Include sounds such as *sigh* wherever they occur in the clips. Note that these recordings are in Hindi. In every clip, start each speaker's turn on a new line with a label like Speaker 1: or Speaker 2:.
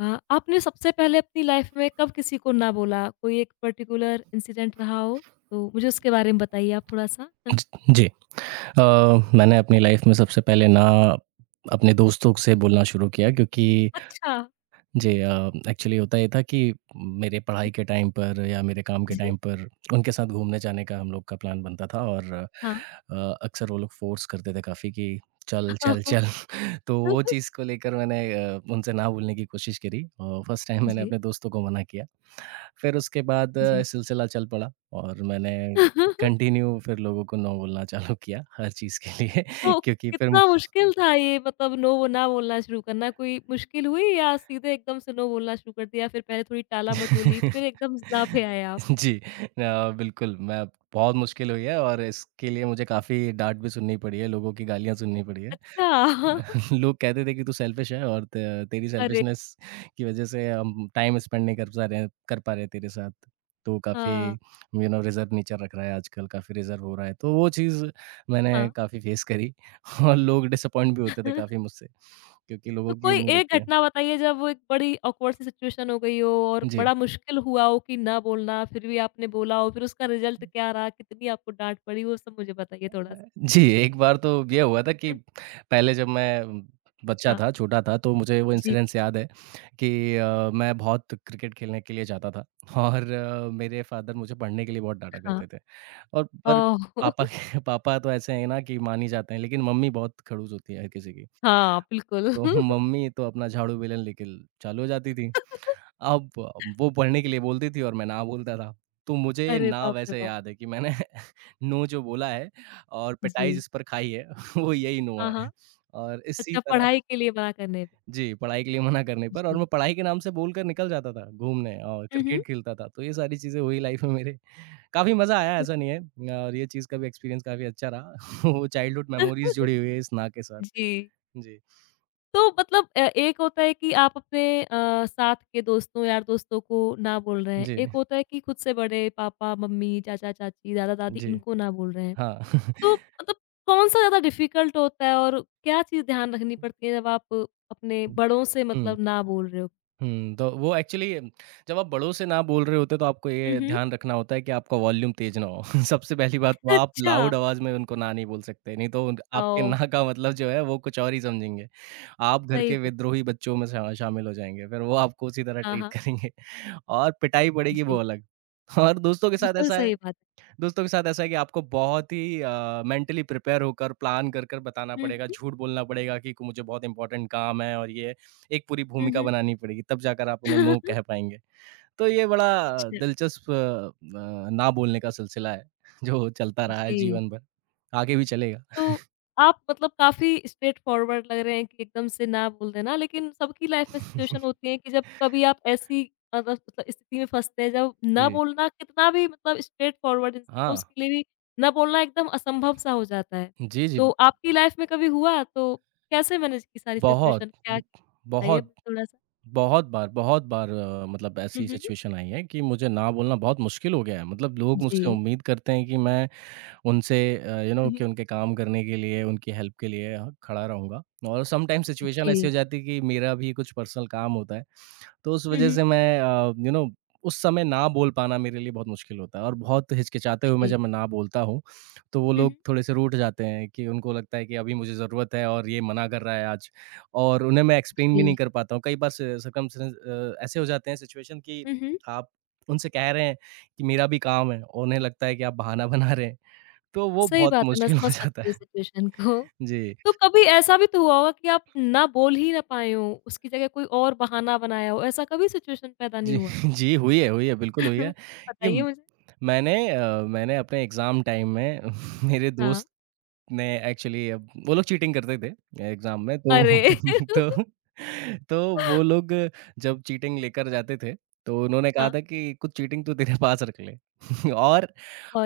Speaker 1: आपने सबसे पहले अपनी लाइफ में कब किसी को ना बोला? कोई एक पर्टिकुलर इंसिडेंट रहा हो? तो मुझे उसके बारे में बताइए आप थोड़ा-सा।
Speaker 2: ज जी। मैंने अपनी लाइफ़ में सबसे पहले ना अपने दोस्तों से बोलना शुरू किया क्योंकि
Speaker 1: अच्छा।
Speaker 2: जी। एक्चुअली होता ये था कि मेरे
Speaker 1: जी,
Speaker 2: पढ़ाई के टाइम पर या मेरे काम के टाइम पर उनके साथ घूमने जाने का हम लोग का प्लान बनता था और
Speaker 1: हाँ।
Speaker 2: अक्सर वो लोग फ़ोर्स करते थे काफ़ी कि चल, चल,
Speaker 1: *laughs*
Speaker 2: चल। तो वो चीज़ को लेकर मैंने उनसे ना बोलने की कोशिश करी और फर्स्ट टाइम मैंने
Speaker 1: जी,
Speaker 2: अपने दोस्तों को मना किया। फिर उसके बाद
Speaker 1: जी।
Speaker 2: सिलसिला चल पड़ा और मैंने
Speaker 1: *laughs*
Speaker 2: कंटिन्यू फिर लोगों को नो बोलना चालू किया हर चीज़ के लिए *laughs*
Speaker 1: तो
Speaker 2: क्योंकि फिर
Speaker 1: कितना मुश्किल था ये मतलब नो ना बोलना शुरू करना? कोई मुश्किल हुई या सीधे एकदम से नो बोलना शुरू कर दिया? फिर पहले थोड़ी टाला-मटोली फिर
Speaker 2: *laughs*
Speaker 1: एकदम ना पे आए आप?
Speaker 2: जी। बिल्कुल, मैं बहुत मुश्किल हुई है और इसके लिए मुझे काफ़ी डाँट भी सुननी पड़ी है, लोगों की गालियाँ सुननी पड़ी है।
Speaker 1: अच्छा। *laughs*
Speaker 2: *laughs* लोग कहते थे कि तू सेल्फ़िश है और त तेरी
Speaker 1: अरे!
Speaker 2: सेल्फ़िशनेस की वज़ह से हम टाइम स्पेंड नहीं कर पा रहे हैं तेरे साथ। तू काफ़ी
Speaker 1: हाँ,
Speaker 2: यू नो रिज़र्व नेचर रख रहा है आजकल, काफ़ी रिज़र्व हो रहा है। तो वो चीज़ मैंने
Speaker 1: हाँ।
Speaker 2: काफ़ी फ़ेस करी। *laughs* और लोग डिसअपॉइंट भी होते थे काफ़ी
Speaker 1: *laughs*
Speaker 2: मुझसे, क्योंकि
Speaker 1: तो
Speaker 2: लोगों की
Speaker 1: कोई
Speaker 2: उम्मीद
Speaker 1: एक
Speaker 2: होती है।
Speaker 1: घटना बताइए जब वो एक बड़ी ऑकवर्ड सी सिचुएशन हो गई हो और
Speaker 2: जी।
Speaker 1: बड़ा मुश्किल हुआ हो कि ना बोलना, फिर भी आपने बोला हो, फिर उसका रिजल्ट क्या रहा, कितनी आपको डाँट पड़ी, वो सब मुझे बताइए थोड़ा-सा?
Speaker 2: जी, एक बार तो ये हुआ था कि
Speaker 1: *laughs*
Speaker 2: पहले जब मैं बच्चा
Speaker 1: हाँ।
Speaker 2: था, छोटा था, तो मुझे वो
Speaker 1: जी,
Speaker 2: इंसिडेंट्स याद है कि मैं बहुत क्रिकेट खेलने के लिए जाता था *laughs* और मेरे फ़ादर मुझे पढ़ने के लिए बहुत डाँटा करते
Speaker 1: हाँ।
Speaker 2: थे और पर
Speaker 1: ओह!
Speaker 2: पापा के
Speaker 1: *laughs*
Speaker 2: *laughs* पापा तो ऐसे हैं ना कि मान ही जाते हैं, लेकिन मम्मी बहुत खड़ूस होती है हर किसी की।
Speaker 1: हाँ, बिल्कुल।
Speaker 2: तो मम्मी तो अपना झाड़ू-बेलन लेके ल चालू हो जाती थी।
Speaker 1: *laughs*
Speaker 2: अब वो पढ़ने के लिए बोलती थी और मैं ना बोलता था। तो मुझे
Speaker 1: अरे
Speaker 2: ना
Speaker 1: बाप रे
Speaker 2: वैसे
Speaker 1: बाप!
Speaker 2: याद है कि मैंने *laughs* नो जो बोला है और पिटाई
Speaker 1: जी।
Speaker 2: जिस पर खाई है, *laughs* वो यही नो
Speaker 1: हाँ,
Speaker 2: है।
Speaker 1: हाँ।
Speaker 2: और इसी
Speaker 1: अच्छा,
Speaker 2: तरह
Speaker 1: पढ़ाई के लिए मना करने पे।
Speaker 2: जी, पढ़ाई के लिए मना करने पर और
Speaker 1: जी।
Speaker 2: मैं पढ़ाई के नाम से बोलकर निकल जाता था घूमने और
Speaker 1: हुँ, हुँ।
Speaker 2: क्रिकेट खेलता था। तो ये सारी चीज़ें हुई लाइफ़ में मेरे। काफ़ी मज़ा आया ऐसा नहीं है और ये चीज़ का भी एक्सपीरियंस काफ़ी अच्छा रहा। *laughs* वो चाइल्डहुड मेमोरीज़
Speaker 1: *laughs*
Speaker 2: जुड़ी हुई है इस ना के साथ।
Speaker 1: जी।
Speaker 2: जी।
Speaker 1: तो मतलब एक होता है कि आप अपने साथ के दोस्तों, यार-दोस्तों को ना बोल रहे हैं।
Speaker 2: जी,
Speaker 1: एक होता है कि खुद से बड़े पापा, मम्मी, चाचा-चाची, दादा-दादी
Speaker 2: जी।
Speaker 1: इनको ना बोल रहे हैं।
Speaker 2: हाँ।
Speaker 1: तो मतलब कौन-सा ज़्यादा डिफ़िकल्ट होता है और क्या चीज़ ध्यान रखनी
Speaker 2: *laughs*
Speaker 1: पड़ती है जब आप अपने बड़ों से
Speaker 2: हुँ।
Speaker 1: मतलब ना बोल रहे हो?
Speaker 2: हुँ, तो वो एक्चुअली जब आप बड़ों से ना बोल रहे होते, तो आपको
Speaker 1: हुँ,
Speaker 2: ये
Speaker 1: हुँ।
Speaker 2: ध्यान रखना होता है कि आपका वॉल्यूम तेज़ ना हो। *laughs* सबसे पहली बात तो आप
Speaker 1: अच्छा।
Speaker 2: लाउड आवाज़ में उनको ना नहीं बोल सकते, नहीं तो उन आपके
Speaker 1: ओह!
Speaker 2: ना का मतलब जो है, वो कुछ और ही समझेंगे। आप घर
Speaker 1: सही
Speaker 2: के
Speaker 1: बात।
Speaker 2: विद्रोही बच्चों में शा शामिल हो जाएँगे, फिर वो आपको उसी तरह
Speaker 1: हाँ,
Speaker 2: ट्रीट
Speaker 1: हाँ।
Speaker 2: करेंगे। *laughs* और पिटाई पड़ेगी
Speaker 1: जी।
Speaker 2: वो अलग। और
Speaker 1: बिल्कुल सही बात है।
Speaker 2: दोस्तों के साथ ऐसा है कि आपको बहुत ही मेंटली प्रिपेयर होकर प्लान कर कर बताना
Speaker 1: हुँ,
Speaker 2: पड़ेगा,
Speaker 1: हुँ।
Speaker 2: झूठ बोलना पड़ेगा कि मुझे बहुत इंपॉर्टेंट काम है और ये एक पूरी
Speaker 1: हुँ,
Speaker 2: भूमिका
Speaker 1: हुँ।
Speaker 2: बनानी पड़ेगी, तब जाकर आप उन्हें नो कह
Speaker 1: *laughs*
Speaker 2: पाएंगे। तो ये बड़ा
Speaker 1: अच्छा।
Speaker 2: दिलचस्प ना बोलने का सिलसिला है *laughs* जो चलता रहा है
Speaker 1: जी।
Speaker 2: जीवन भर, आगे भी चलेगा।
Speaker 1: तो आप मतलब काफ़ी स्ट्रेट फॉरवर्ड लग रहे हैं कि एकदम से ना बोल देना, लेकिन सबकी लाइफ में सिचुएशन
Speaker 2: *laughs*
Speaker 1: होती है कि जब कभी आप ऐसी मतलब स्थिति में फँसते हैं जब ना
Speaker 2: जी।
Speaker 1: बोलना कितना भी मतलब स्ट्रेट फॉरवर्ड इंसान हो
Speaker 2: हाँ।
Speaker 1: उसके लिए भी ना बोलना एकदम असंभव सा हो जाता है।
Speaker 2: जी, जी।
Speaker 1: तो आपकी लाइफ में कभी हुआ? तो कैसे मैनेज की सारी सिचुएशन?
Speaker 2: बहुत
Speaker 1: क्या
Speaker 2: ब-
Speaker 1: बताइए
Speaker 2: बहुत
Speaker 1: थोड़ा-सा?
Speaker 2: बहुत बार मतलब
Speaker 1: हुँ,
Speaker 2: ऐसी
Speaker 1: हुँ।
Speaker 2: सिचुएशन आई है कि मुझे ना बोलना बहुत मुश्किल हो गया है, मतलब लोग मुझसे
Speaker 1: जी।
Speaker 2: उम्मीद करते हैं कि मैं उनसे यू नो
Speaker 1: हुँ, हुँ।
Speaker 2: कि उनके काम करने के लिए, उनकी हेल्प के लिए ह खड़ा रहूँगा और समटाइम सिचुएशन ऐसी हो
Speaker 1: जी।
Speaker 2: जाती है कि मेरा भी कुछ पर्सनल काम होता है, तो उस
Speaker 1: हुँ,
Speaker 2: वजह
Speaker 1: हुँ।
Speaker 2: से मैं यू नो उस समय ना बोल पाना मेरे लिए बहुत मुश्किल होता है और बहुत हिचकिचाते हुए मैं
Speaker 1: जी।
Speaker 2: जब मैं ना बोलता हूँ, तो वो
Speaker 1: हुँ,
Speaker 2: लोग
Speaker 1: हुँ।
Speaker 2: थोड़े से रूठ जाते हैं कि उनको लगता है कि अभी मुझे ज़रूरत है और ये मना कर रहा है आज, और उन्हें मैं एक्सप्लेन भी
Speaker 1: जी।
Speaker 2: नहीं कर पाता हूँ। कई बार सि सर्कमस्टेंस ऐसे हो जाते हैं सिचुएशन कि
Speaker 1: हुँ, हुँ।
Speaker 2: आप उनसे कह रहे हैं कि मेरा भी काम है और उन्हें लगता है कि आप बहाना बना रहे हैं। तो वो
Speaker 1: सही
Speaker 2: बहुत
Speaker 1: बात है, मैं
Speaker 2: मुश्किल
Speaker 1: समझ
Speaker 2: हो जाता
Speaker 1: सकती हूँ
Speaker 2: है।
Speaker 1: सिचुएशन को।
Speaker 2: जी।
Speaker 1: तो कभी ऐसा भी तो हुआ होगा कि आप ना बोल ही ना पाए हों, उसकी जगह कोई और बहाना बनाया हो, ऐसा कभी सिचुएशन पैदा नहीं
Speaker 2: जी,
Speaker 1: हुआ?
Speaker 2: *laughs* जी, हुई है, बिल्कुल हुई है
Speaker 1: *laughs*
Speaker 2: कि
Speaker 1: बताइए मुझे?
Speaker 2: मैंने अपने एग्ज़ाम टाइम में *laughs* मेरे
Speaker 1: हाँ।
Speaker 2: दोस्त ने एक्चुअली, अब वो लोग चीटिंग करते थे एग्ज़ाम में तो
Speaker 1: अरे!
Speaker 2: *laughs* तो तो वो
Speaker 1: *laughs*
Speaker 2: लोग जब चीटिंग लेकर जाते थे, तो उन्होंने कहा
Speaker 1: हाँ,
Speaker 2: था कि कुछ चीटिंग तू तेरे पास रख ले। *laughs* और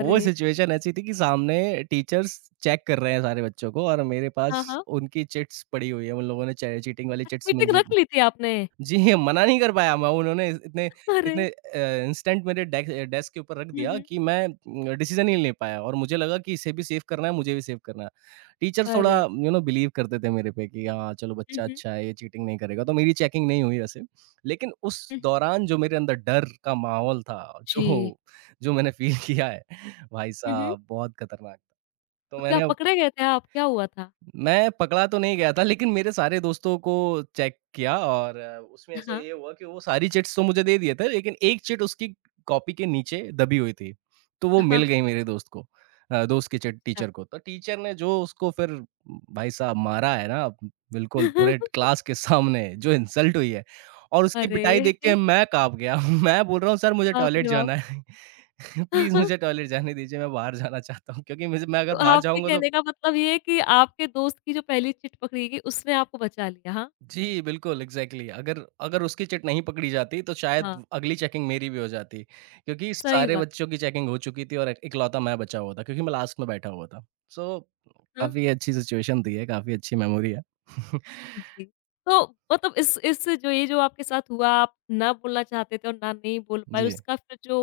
Speaker 2: वो सिचुएशन ऐसी थी कि सामने टीचर्स चेक कर रहे हैं सारे बच्चों को और मेरे
Speaker 1: हाँ,
Speaker 2: पास
Speaker 1: हाँ।
Speaker 2: उनकी चिट्स पड़ी हुई है। उन लोगों ने चे चीटिंग वाली
Speaker 1: अच्छा
Speaker 2: चिट्स
Speaker 1: मीटिंग
Speaker 2: मुझे
Speaker 1: रख ली थी आपने?
Speaker 2: जी, *laughs* मना नहीं कर पाया मैं, उन्होंने इतने
Speaker 1: *laughs* अरे!
Speaker 2: इतने इंस्टेंट मेरे डेस्क डेस्क के ऊपर रख
Speaker 1: हुँ,
Speaker 2: दिया
Speaker 1: हुँ।
Speaker 2: कि मैं डिसीज़न ही नहीं ले पाया और मुझे लगा कि इसे भी सेव करना है, मुझे भी सेव करना है। टीचर थोड़ा
Speaker 1: अरे!
Speaker 2: यू नो बिलीव करते थे मेरे पे कि हाँ, चलो
Speaker 1: हुँ,
Speaker 2: बच्चा
Speaker 1: हुँ,
Speaker 2: अच्छा है, ये चीटिंग नहीं करेगा, तो मेरी चेकिंग नहीं हुई वैसे। लेकिन उस
Speaker 1: हुँ, हुँ।
Speaker 2: दौरान जो मेरे अंदर डर का माहौल था,
Speaker 1: जी।
Speaker 2: जो जो मैंने फ़ील *laughs* किया है, भाई
Speaker 1: हुँ, हुँ।
Speaker 2: साहब बहुत खतरनाक था। तो
Speaker 1: तो क्या
Speaker 2: मैंने
Speaker 1: पकड़े गए थे आप? क्या हुआ था?
Speaker 2: मैं पकड़ा तो नहीं गया था, लेकिन मेरे सारे दोस्तों को चेक किया और उसमें ऐसा
Speaker 1: हाँ।
Speaker 2: ये हुआ कि वो सारी चिट्स तो मुझे दे दिए थे, लेकिन एक चिट उसकी कॉपी के नीचे दबी हुई थी, तो वो
Speaker 1: हाँ,
Speaker 2: मिल
Speaker 1: हाँ।
Speaker 2: गई मेरे दोस्त को दोस्त की चिट
Speaker 1: अच्छा।
Speaker 2: टीचर को। तो टीचर ने जो उसको फिर भाई साहब मारा है ना, बिल्कुल पूरे
Speaker 1: *laughs*
Speaker 2: क्लास के सामने जो इंसल्ट हुई है और उसकी पिटाई देख के
Speaker 1: अरे!
Speaker 2: मैं काँप गया। *laughs* मैं बोल रहा हूँ, सर मुझे
Speaker 1: बाप
Speaker 2: टॉयलेट
Speaker 1: रे बाप!
Speaker 2: जाना है, *laughs* प्लीज़ मुझे
Speaker 1: *laughs*
Speaker 2: टॉयलेट जाने दीजिए, मैं बाहर जाना चाहता हूँ क्योंकि मुझे मैं अगर
Speaker 1: तो
Speaker 2: बाहर
Speaker 1: आपके
Speaker 2: जाऊँगा तो
Speaker 1: कहने का मतलब ये है कि आपके दोस्त की जो पहली चिट पकड़ी गई उसने आपको बचा लिया, हाँ?
Speaker 2: जी, बिल्कुल, एग्ज़ैक्टली, अगर अगर उसकी चिट नहीं पकड़ी जाती तो
Speaker 1: हाँ,
Speaker 2: शायद अगली चेकिंग मेरी भी हो जाती, क्योंकि
Speaker 1: सही
Speaker 2: सारे
Speaker 1: बात।
Speaker 2: बच्चों की चेकिंग हो चुकी थी और इकलौता मैं बचा हुआ था क्योंकि मैं लास्ट में बैठा हुआ था।
Speaker 1: हाँ,
Speaker 2: काफ़ी अच्छी सिचुएशन थी ये, काफ़ी अच्छी मेमोरी है। *laughs*
Speaker 1: जी। तो मतलब इस जो ये जो आपके साथ हुआ आप ना बोलना चाहते थे और ना नहीं बोल पाए
Speaker 2: जी।
Speaker 1: उसका फिर जो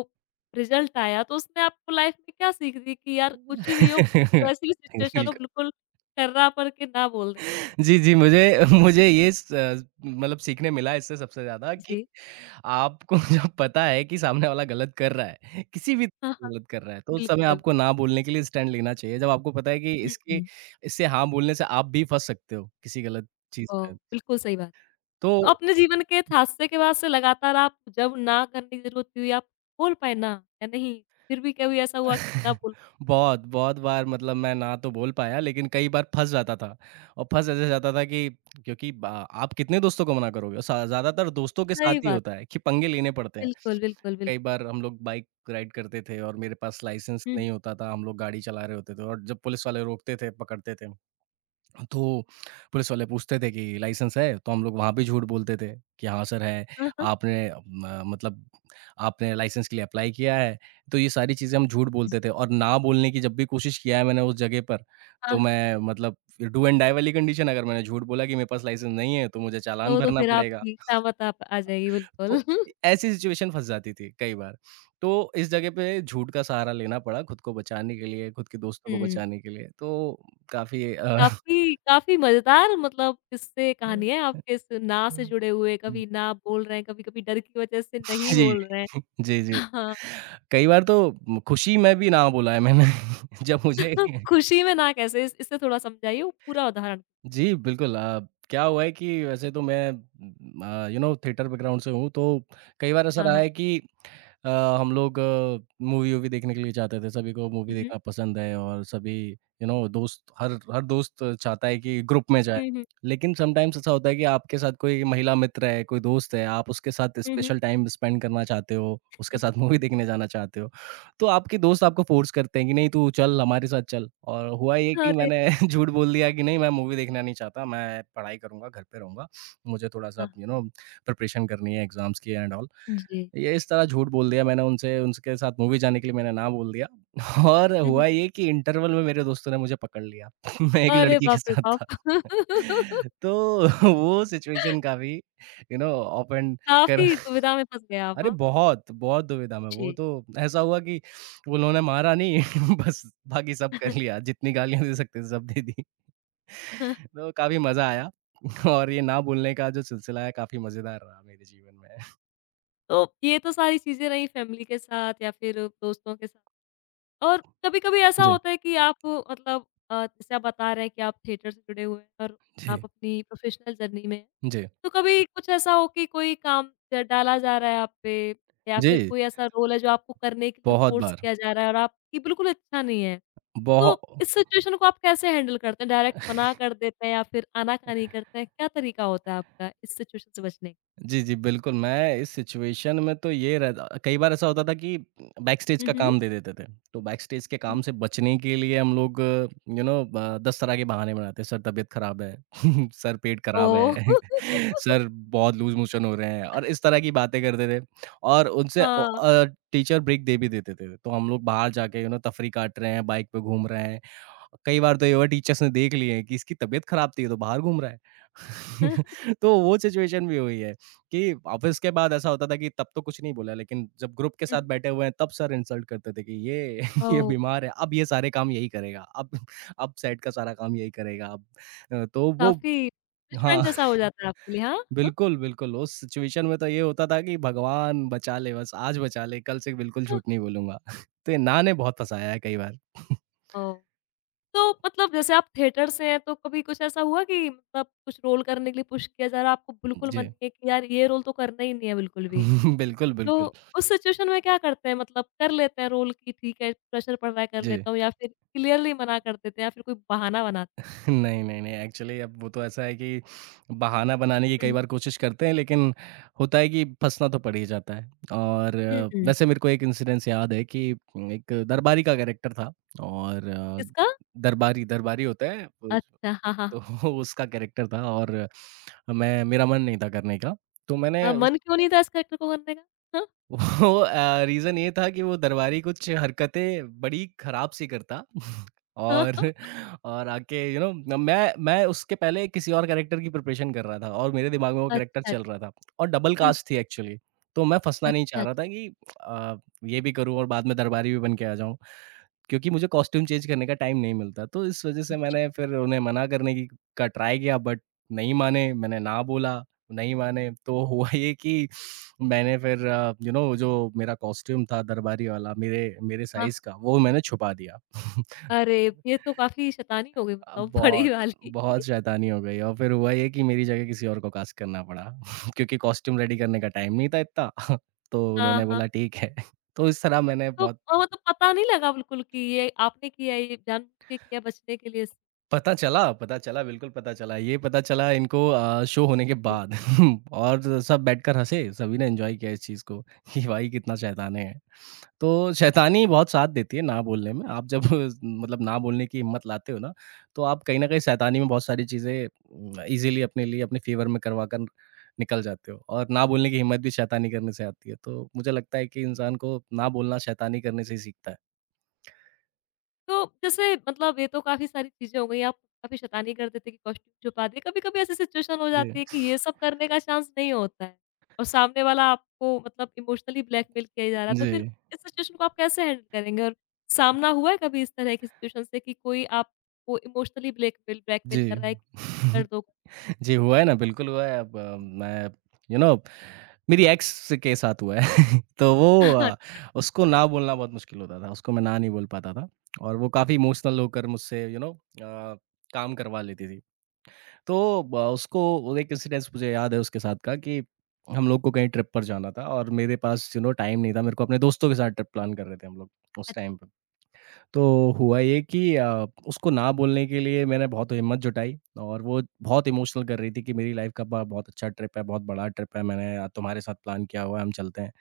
Speaker 1: रिज़ल्ट आया तो उसने आपको लाइफ़ में क्या सीख दी कि यार कुछ भी हो,
Speaker 2: *laughs*
Speaker 1: कैसी भी सिचुएशन
Speaker 2: बिल्कुल।
Speaker 1: हो बिल्कुल कर्रा पर के ना बोल दें?
Speaker 2: जी, जी, मुझे मुझे ये स मतलब सीखने मिला इससे सबसे ज़्यादा कि
Speaker 1: जी।
Speaker 2: आपको *laughs* जब पता है कि सामने वाला गलत कर रहा है, किसी भी तरह
Speaker 1: हाँ, हाँ,
Speaker 2: से गलत कर रहा है, तो उस समय
Speaker 1: बिल्कुल।
Speaker 2: आपको ना बोलने के लिए स्टैंड लेना चाहिए। जब आपको पता है कि
Speaker 1: हुँ,
Speaker 2: इसके
Speaker 1: हुँ।
Speaker 2: इससे हाँ बोलने से आप भी फँस सकते हो, किसी गलत चीज़
Speaker 1: ओह!
Speaker 2: में।
Speaker 1: बिल्कुल सही बात।
Speaker 2: तो
Speaker 1: तो अपने जीवन के एक हादसे के बाद से लगातार आप जब ना करने की ज़रूरत हुई, आप बोल पाए ना या नहीं? फिर भी कभी ऐसा हुआ कि ना
Speaker 2: *laughs*
Speaker 1: बोल
Speaker 2: बहुत, बहुत बार मतलब मैं ना तो बोल पाया, लेकिन कई बार फँस जाता था और फँस ऐसे जाता था कि क्योंकि ब आप कितने दोस्तों को मना करोगे? और सा ज़्यादातर दोस्तों के साथ
Speaker 1: सही
Speaker 2: ही
Speaker 1: बात,
Speaker 2: होता है कि पंगे लेने पड़ते हैं।
Speaker 1: बिल्कुल, बिल्कुल,
Speaker 2: कई
Speaker 1: बिल्कुल।
Speaker 2: बार हम लोग बाइक राइड करते थे और मेरे पास लाइसेंस
Speaker 1: हुँ,
Speaker 2: नहीं होता था, हम लोग गाड़ी चला रहे होते थे और जब पुलिस वाले रोकते थे, पकड़ते थे, तो पुलिस वाले पूछते थे कि लाइसेंस है? तो हम लोग वहाँ भी झूठ बोलते थे कि हाँ सर है,
Speaker 1: हाँ, हाँ।
Speaker 2: आपने म मतलब आपने लाइसेंस के लिए अप्लाई किया है, तो ये सारी चीज़ें हम झूठ
Speaker 1: जी।
Speaker 2: बोलते थे और ना बोलने की जब भी कोशिश किया है मैंने उस जगह पर,
Speaker 1: हाँ,
Speaker 2: तो
Speaker 1: हाँ।
Speaker 2: मैं मतलब डू एंड डाई वाली कंडीशन, अगर मैंने झूठ बोला कि मेरे पास लाइसेंस नहीं है, तो मुझे चालान
Speaker 1: तो
Speaker 2: भरना
Speaker 1: फिर
Speaker 2: पड़ेगा।
Speaker 1: आपकी शामत आप आ जाएगी बिल्कुल।
Speaker 2: तो
Speaker 1: *laughs*
Speaker 2: ऐसी सिचुएशन फँस जाती थी कई बार। तो इस जगह पे झूठ का सहारा लेना पड़ा खुद को बचाने के लिए, खुद के दोस्तों को
Speaker 1: हुँ,
Speaker 2: बचाने के लिए। तो काफ़ी
Speaker 1: काफ़ी काफ़ी मज़ेदार मतलब किस्से कहानी है आपके इस ना से जुड़े हुए, कभी ना बोल रहे हैं, कभी-कभी डर की वजह से नहीं
Speaker 2: जी।
Speaker 1: बोल रहे हैं।
Speaker 2: जी, जी।
Speaker 1: हाँ,
Speaker 2: कई बार तो खुशी में भी ना बोला है मैंने। *laughs* जब मुझे
Speaker 1: *laughs* खुशी में ना कैसे इस इसे थोड़ा समझाइए वो पूरा उदाहरण?
Speaker 2: जी, बिल्कुल, क्या हुआ है कि वैसे तो मैं यू नो थिएटर बैकग्राउंड से हूँ, तो कई बार ऐसा
Speaker 1: हाँ,
Speaker 2: रहा
Speaker 1: हाँ।
Speaker 2: है कि अ, हम लोग मूवी-वूवी देखने के लिए जाते थे, सभी को मूवी
Speaker 1: हुँ, हुँ।
Speaker 2: देखना पसंद है और सभी यू नो दोस्त, हर हर दोस्त चाहता है कि ग्रुप में जाए।
Speaker 1: हुँ, हुँ।
Speaker 2: लेकिन समटाइम्स ऐसा होता है कि आपके साथ कोई महिला मित्र है, कोई दोस्त है, आप उसके साथ
Speaker 1: हुँ, हुँ।
Speaker 2: स्पेशल टाइम स्पेंड करना चाहते हो, उसके साथ *laughs* मूवी देखने जाना चाहते हो। तो आपके दोस्त आपको फ़ोर्स करते हैं कि नहीं तू चल हमारे साथ चल, और हुआ ये कि
Speaker 1: अरे!
Speaker 2: मैंने *laughs* झूठ बोल दिया कि नहीं मैं मूवी देखना नहीं चाहता, मैं पढ़ाई करूँगा, घर पे रहूँगा, मुझे थोड़ा-सा
Speaker 1: हाँ,
Speaker 2: यू नो प्रिपरेशन करनी है एग्ज़ाम्स की एंड ऑल।
Speaker 1: हाँ। जी।
Speaker 2: ये इस तरह झूठ बोल दिया मैंने उनसे, उनके साथ मूवी जाने के लिए मैंने ना बोल दिया। *laughs* और
Speaker 1: हुँ, हुँ।
Speaker 2: हुआ ये कि इंटरवल में मेरे दोस्तों ने मुझे पकड़ लिया। *laughs* मैं एक
Speaker 1: अरे
Speaker 2: लड़की के
Speaker 1: बाप रे
Speaker 2: साथ
Speaker 1: बाप!
Speaker 2: था।
Speaker 1: *laughs*
Speaker 2: *laughs* तो *laughs* वो सिचुएशन काफ़ी यू नो ऑफेंड कर
Speaker 1: काफ़ी दुविधा में फँस गए आप,
Speaker 2: अरे
Speaker 1: हाँ।
Speaker 2: बहुत, बहुत दुविधा में, वो
Speaker 1: जी।
Speaker 2: तो ऐसा हुआ कि उन्होंने मारा नहीं। *laughs* बस बाकी सब कर लिया,
Speaker 1: *laughs*
Speaker 2: जितनी गालियाँ दे सकते थे सब दे दी। तो काफ़ी मज़ा आया *laughs* और ये ना भूलने का जो सिलसिला है काफ़ी मज़ेदार रहा मेरे जीवन में। *laughs*
Speaker 1: तो ये तो सारी चीज़ें रहीं फ़ैमिली के साथ या फिर दोस्तों के साथ और कभी-कभी ऐसा
Speaker 2: जी,
Speaker 1: होता है कि आप मतलब जैसे आप बता रहे हैं कि आप थिएटर से जुड़े हुए हैं और
Speaker 2: जी,
Speaker 1: आप अपनी प्रोफ़ेशनल जर्नी में हैं।
Speaker 2: जी।
Speaker 1: तो कभी कुछ ऐसा हो कि कोई काम ड डाला जा रहा है आप पे या फिर
Speaker 2: जी,
Speaker 1: कोई ऐसा रोल है जो आपको करने के लिए
Speaker 2: बहुत
Speaker 1: फ़ोर्स
Speaker 2: बार,
Speaker 1: किया जा रहा है और आपकी बिल्कुल इच्छा नहीं है? तो
Speaker 2: बहु
Speaker 1: इस सिचुएशन को आप कैसे हैंडल करते हैं? डायरेक्ट मना कर देते हैं या फिर आनाकानी करते हैं? क्या तरीका होता है आपका इस सिचुएशन से बचने का?
Speaker 2: जी, जी, बिल्कुल, मैं इस सिचुएशन में तो ये रहता कई बार ऐसा होता था कि बैकस्टेज
Speaker 1: हुँ,
Speaker 2: का
Speaker 1: हुँ।
Speaker 2: काम दे देते थे। तो बैकस्टेज के
Speaker 1: हुँ,
Speaker 2: काम
Speaker 1: हुँ।
Speaker 2: से बचने के लिए हम लोग 10 तरह के बहाने बनाते हैं, सर तबीयत खराब है, *laughs* सर पेट खराब
Speaker 1: ओह!
Speaker 2: है,
Speaker 1: *laughs*
Speaker 2: *laughs* सर बहुत लूज़ मोशन हो रहे हैं और इस तरह की बातें करते थे। और उनसे
Speaker 1: हाँ।
Speaker 2: टीचर ब्रेक दे भी देते थे। तो हम लोग बाहर जाके तफरी काट रहे हैं, बाइक पे घूम रहे हैं। कई बार तो ये हुआ टीचर्स ने देख लिए हैं कि इसकी तबीयत खराब थी, ये तो बाहर घूम रहा है।
Speaker 1: *laughs* हुँ,
Speaker 2: *laughs* तो वो सिचुएशन भी हुई है कि ऑफिस के बाद ऐसा होता था कि तब तो कुछ नहीं बोला, लेकिन जब ग्रुप के
Speaker 1: हुँ।
Speaker 2: साथ बैठे हुए हैं तब सर इंसल्ट करते थे कि ये *laughs* ये
Speaker 1: ओह!
Speaker 2: बीमार है, अब ये सारे काम यही करेगा, अब सेट का सारा काम यही करेगा अब। तो वो
Speaker 1: काफ़ी दुश्मन
Speaker 2: हाँ,
Speaker 1: जैसा हो
Speaker 2: *laughs*
Speaker 1: जाता है आपके लिए, हाँ?
Speaker 2: बिल्कुल, बिल्कुल, उस सिचुएशन में तो ये होता था कि भगवान बचा ले बस, आज बचा ले, कल से बिल्कुल झूठ
Speaker 1: *laughs*
Speaker 2: नहीं बोलूँगा। *laughs* तो ये ना ने बहुत फँसाया है कई बार। *laughs*
Speaker 1: ओह! तो मतलब जैसे आप थिएटर से हैं तो कभी कुछ ऐसा हुआ कि मतलब कुछ रोल करने के लिए पुश किया जा रहा है, आपको बिल्कुल मन
Speaker 2: जी।
Speaker 1: नहीं है कि यार ये रोल तो करना ही नहीं है बिल्कुल भी?
Speaker 2: *laughs* बिल्कुल,
Speaker 1: तो
Speaker 2: बिल्कुल।
Speaker 1: उस सिचुएशन में क्या करते हैं मतलब कर लेते हैं रोल कि ठीक है, प्रेशर पड़ रहा है कर
Speaker 2: जी।
Speaker 1: लेता हूँ या फिर क्लियरली मना कर देते हैं या फिर कोई बहाना बनाते हैं?
Speaker 2: नहीं, नहीं, नहीं। एक्चुअली अब वो तो ऐसा है कि बहाना बनाने की कई
Speaker 1: हुँ,
Speaker 2: बार कोशिश करते हैं, लेकिन होता है कि फँसना तो पड़ ही जाता है। और
Speaker 1: हुँ, हुँ।
Speaker 2: वैसे मेरे को एक इंसिडेंस याद है कि एक दरबारी का कैरेक्टर था और
Speaker 1: किसका?
Speaker 2: दरबारी दरबारी होता है उस
Speaker 1: अच्छा, हाँ, हाँ,
Speaker 2: तो
Speaker 1: हाँ।
Speaker 2: *laughs* उसका कैरेक्टर था और मैं मेरा मन नहीं था करने का। तो मैंने उस
Speaker 1: मन क्यों नहीं था इस कैरेक्टर को करने का?
Speaker 2: वो रीज़न ये था कि वो दरबारी कुछ हरकतें बड़ी खराब सी करता *laughs* और आके मैं उसके पहले किसी और कैरेक्टर की प्रिपरेशन कर रहा था और मेरे दिमाग में वो
Speaker 1: अच्छा,
Speaker 2: कैरेक्टर चल रहा
Speaker 1: अच्छा।
Speaker 2: था और डबल
Speaker 1: हुँ,
Speaker 2: कास्ट थी एक्चुअली। तो मैं फँसना नहीं
Speaker 1: अच्छा,
Speaker 2: चाह
Speaker 1: अच्छा।
Speaker 2: रहा था कि अ, ये भी करूँ और बाद में दरबारी भी बन के आ जाऊँ। क्योंकि मुझे कॉस्ट्यूम चेंज करने का टाइम नहीं मिलता। तो इस वज़ह से
Speaker 1: जी।
Speaker 2: मैंने फिर उन्हें मना करने की का ट्राई किया बट नहीं माने, मैंने ना बोला। नहीं माने तो हुआ *laughs* ये कि मैंने फिर जो मेरा कॉस्ट्यूम था दरबारी वाला मेरे मेरे
Speaker 1: हाँ,
Speaker 2: साइज़
Speaker 1: हाँ।
Speaker 2: का वो मैंने छुपा दिया। *laughs*
Speaker 1: अरे! ये तो काफ़ी शैतानी हो गई मतलब *laughs* बड़ी
Speaker 2: बहुत
Speaker 1: वाली।
Speaker 2: बहुत शैतानी हो गई और फिर हुआ ये कि मेरी जगह किसी और को कास्ट करना पड़ा *laughs* क्योंकि कॉस्ट्यूम रेडी करने का टाइम नहीं था इतना *laughs* तो
Speaker 1: हाँ,
Speaker 2: उन्होंने
Speaker 1: हाँ।
Speaker 2: बोला ठीक है। *laughs* तो इस तरह मैंने
Speaker 1: तो
Speaker 2: बहुत
Speaker 1: मतलब पता नहीं लगा बिल्कुल कि ये आपने किया है, ये जानबूझ के किया बचने के लिए?
Speaker 2: पता चला बिल्कुल पता चला। ये पता चला इनको शो होने के बाद *laughs* और सब बैठकर हँसे, सभी ने एन्जॉय किया इस चीज़ को कि भाई कितना शैतान है। तो शैतानी बहुत साथ देती है ना बोलने में। आप जब *laughs* मतलब ना बोलने की हिम्मत लाते हो ना, तो आप कहीं न कहीं शैतानी में बहुत सारी चीज़ें ईज़िली अपने लिए अपने फ़ेवर में करवा कर निकल जाते हो और ना बोलने की हिम्मत भी शैतानी करने से आती है। तो मुझे लगता है कि इंसान को ना बोलना शैतानी करने से ही सीखता है।
Speaker 1: तो जैसे मतलब ये तो काफ़ी सारी चीज़ें हो गई, आप काफ़ी शैतानी कर देते कि कॉस्ट्यूम छुपा दिए। कभी-कभी ऐसी सिचुएशन हो
Speaker 2: जी।
Speaker 1: जाती है कि ये सब करने का चांस नहीं होता है और सामने वाला आपको मतलब इमोशनली ब्लैकमेल किया ही जा रहा है, तो फिर
Speaker 2: जी।
Speaker 1: इस सिचुएशन को आप कैसे हैंडल करेंगे? और सामना हुआ है कभी इस तरह की सिचुएशन से कि कोई आपको इमोशनली ब्लैकमेल ब्लैकमेल
Speaker 2: जी।
Speaker 1: कर रहा है कि कर
Speaker 2: *laughs*
Speaker 1: दो?
Speaker 2: *laughs* जी, हुआ है ना, बिल्कुल हुआ है। अब मैं यू नो मेरी एक्स के साथ हुआ है। *laughs* तो वो अ,
Speaker 1: *laughs*
Speaker 2: उसको ना बोलना बहुत मुश्किल होता था, उसको मैं ना नहीं बोल पाता था और वो काफ़ी इमोशनल होकर मुझसे काम करवा लेती थी। तो ब उसको वो एक इंसिडेंस मुझे याद है उसके साथ का कि हम लोग को कहीं ट्रिप पर जाना था और मेरे पास टाइम नहीं था, मेरे को अपने दोस्तों के साथ ट्रिप प्लान कर रहे थे हम लोग उस
Speaker 1: अच्छा,
Speaker 2: टाइम पे। तो हुआ ये कि उसको ना बोलने के लिए मैंने बहुत हिम्मत जुटाई और वो बहुत इमोशनल कर रही थी कि मेरी लाइफ का ब बहुत अच्छा ट्रिप है, बहुत बड़ा ट्रिप है, मैंने तुम्हारे साथ प्लान किया हुआ है, हम चलते हैं।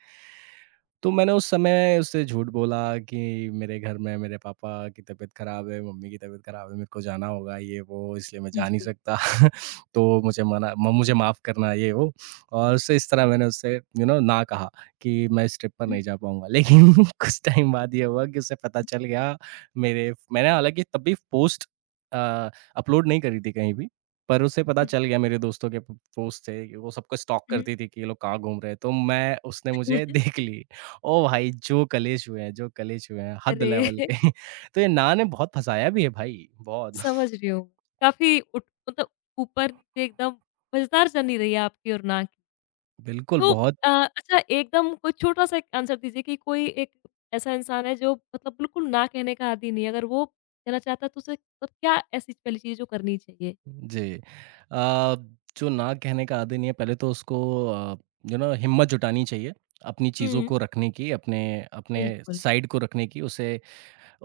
Speaker 2: तो मैंने उस समय उससे झूठ बोला कि मेरे घर में मेरे पापा की तबीयत ख़राब है, मम्मी की तबीयत ख़राब है, मेरे को जाना होगा ये वो इसलिए मैं जा नहीं
Speaker 1: जी।
Speaker 2: सकता *laughs* तो मुझे मना म मुझे माफ़ करना ये वो और उससे इस तरह मैंने उससे ना कहा कि मैं इस ट्रिप पर
Speaker 1: हुँ,
Speaker 2: नहीं जा पाऊँगा। लेकिन *laughs* कुछ टाइम बाद ये हुआ कि उसे पता चल गया मेरे मैंने हालाँकि तब भी पोस्ट अ, अपलोड नहीं करी थी कहीं भी, पर उसे पता
Speaker 1: हुँ,
Speaker 2: चल गया मेरे दोस्तों के प पोस्ट थे, कि वो सबको स्टॉक
Speaker 1: हुँ।
Speaker 2: करती थी कि ये लोग कहाँ घूम रहे हैं, तो मैं उसने मुझे *laughs* देख
Speaker 1: *laughs*
Speaker 2: ली। ओ भाई! जो कलेश हुए हैं जो कलेश हुए हैं, हद
Speaker 1: अरे!
Speaker 2: लेवल के। *laughs* तो ये ना ने बहुत फँसाया भी है भाई, बहुत।
Speaker 1: समझ
Speaker 2: *laughs*
Speaker 1: रही हूँ। काफ़ी उठ मतलब ऊपर-नीचे एकदम मज़ेदार जर्नी रही है आपकी और ना की।
Speaker 2: बिल्कुल,
Speaker 1: तो
Speaker 2: बहुत
Speaker 1: अच्छा एकदम कोई छोटा-सा एक आंसर दीजिए कि कोई एक ऐसा इंसान है जो मतलब बिल्कुल ना कहने का आदी नहीं है, अगर वो कहना चाहता है तो उसे पर क्या ऐसी पहली चीज़ है जो करनी चाहिए?
Speaker 2: जी। अ, जो ना कहने का आदी नहीं है, पहले तो उसको अ, हिम्मत जुटानी चाहिए, अपनी चीज़ों
Speaker 1: हुँ।
Speaker 2: को रखने की, अपने अपने
Speaker 1: बिल्कुल।
Speaker 2: साइड को रखने की, उसे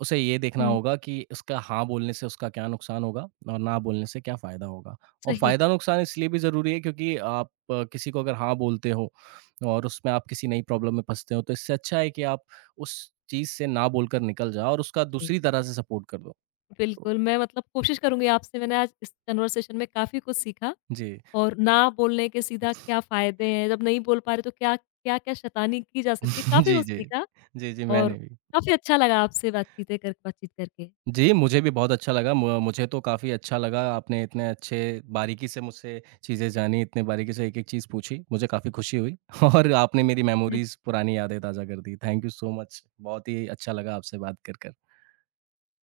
Speaker 2: उसे ये देखना
Speaker 1: हुँ।
Speaker 2: होगा कि उसका हाँ बोलने से उसका क्या नुकसान होगा और ना बोलने से क्या फ़ायदा होगा। और
Speaker 1: सही बात
Speaker 2: फ़ायदा नुकसान इसलिए भी ज़रूरी है क्योंकि आप किसी को अगर हाँ बोलते हो और उसमें आप किसी नई प्रॉब्लम में फँसते हो तो इससे अच्छा है कि आप उस चीज़ से ना बोलकर निकल जाओ और उसका
Speaker 1: है।
Speaker 2: दूसरी तरह से सपोर्ट कर दो। तो
Speaker 1: बिल्कुल, मैं मतलब कोशिश करूँगी आपसे मैंने आज इस कन्वर्सेशन में काफ़ी कुछ सीखा
Speaker 2: जी।
Speaker 1: और ना बोलने के सीधा क्या फ़ायदे हैं, जब नहीं बोल पा रहे तो क्या-क्या शैतानी की जा सकती है,
Speaker 2: *laughs*
Speaker 1: काफ़ी
Speaker 2: जी,
Speaker 1: कुछ
Speaker 2: जी।
Speaker 1: सीखा
Speaker 2: जी, जी,
Speaker 1: और
Speaker 2: मैंने भी।
Speaker 1: काफ़ी अच्छा लगा आपसे बातचीत करके।
Speaker 2: जी, मुझे भी बहुत अच्छा लगा। म मुझे तो काफ़ी अच्छा लगा, आपने इतने अच्छे बारीकी से मुझसे चीज़ें जानी, इतने बारीकी से एक-एक चीज़ पूछी। मुझे काफ़ी खुशी हुई *laughs* और आपने मेरी मेमोरीज़, पुरानी यादें ताज़ा कर दी। Thank you so much. बहुत ही अच्छा लगा आपसे बात कर।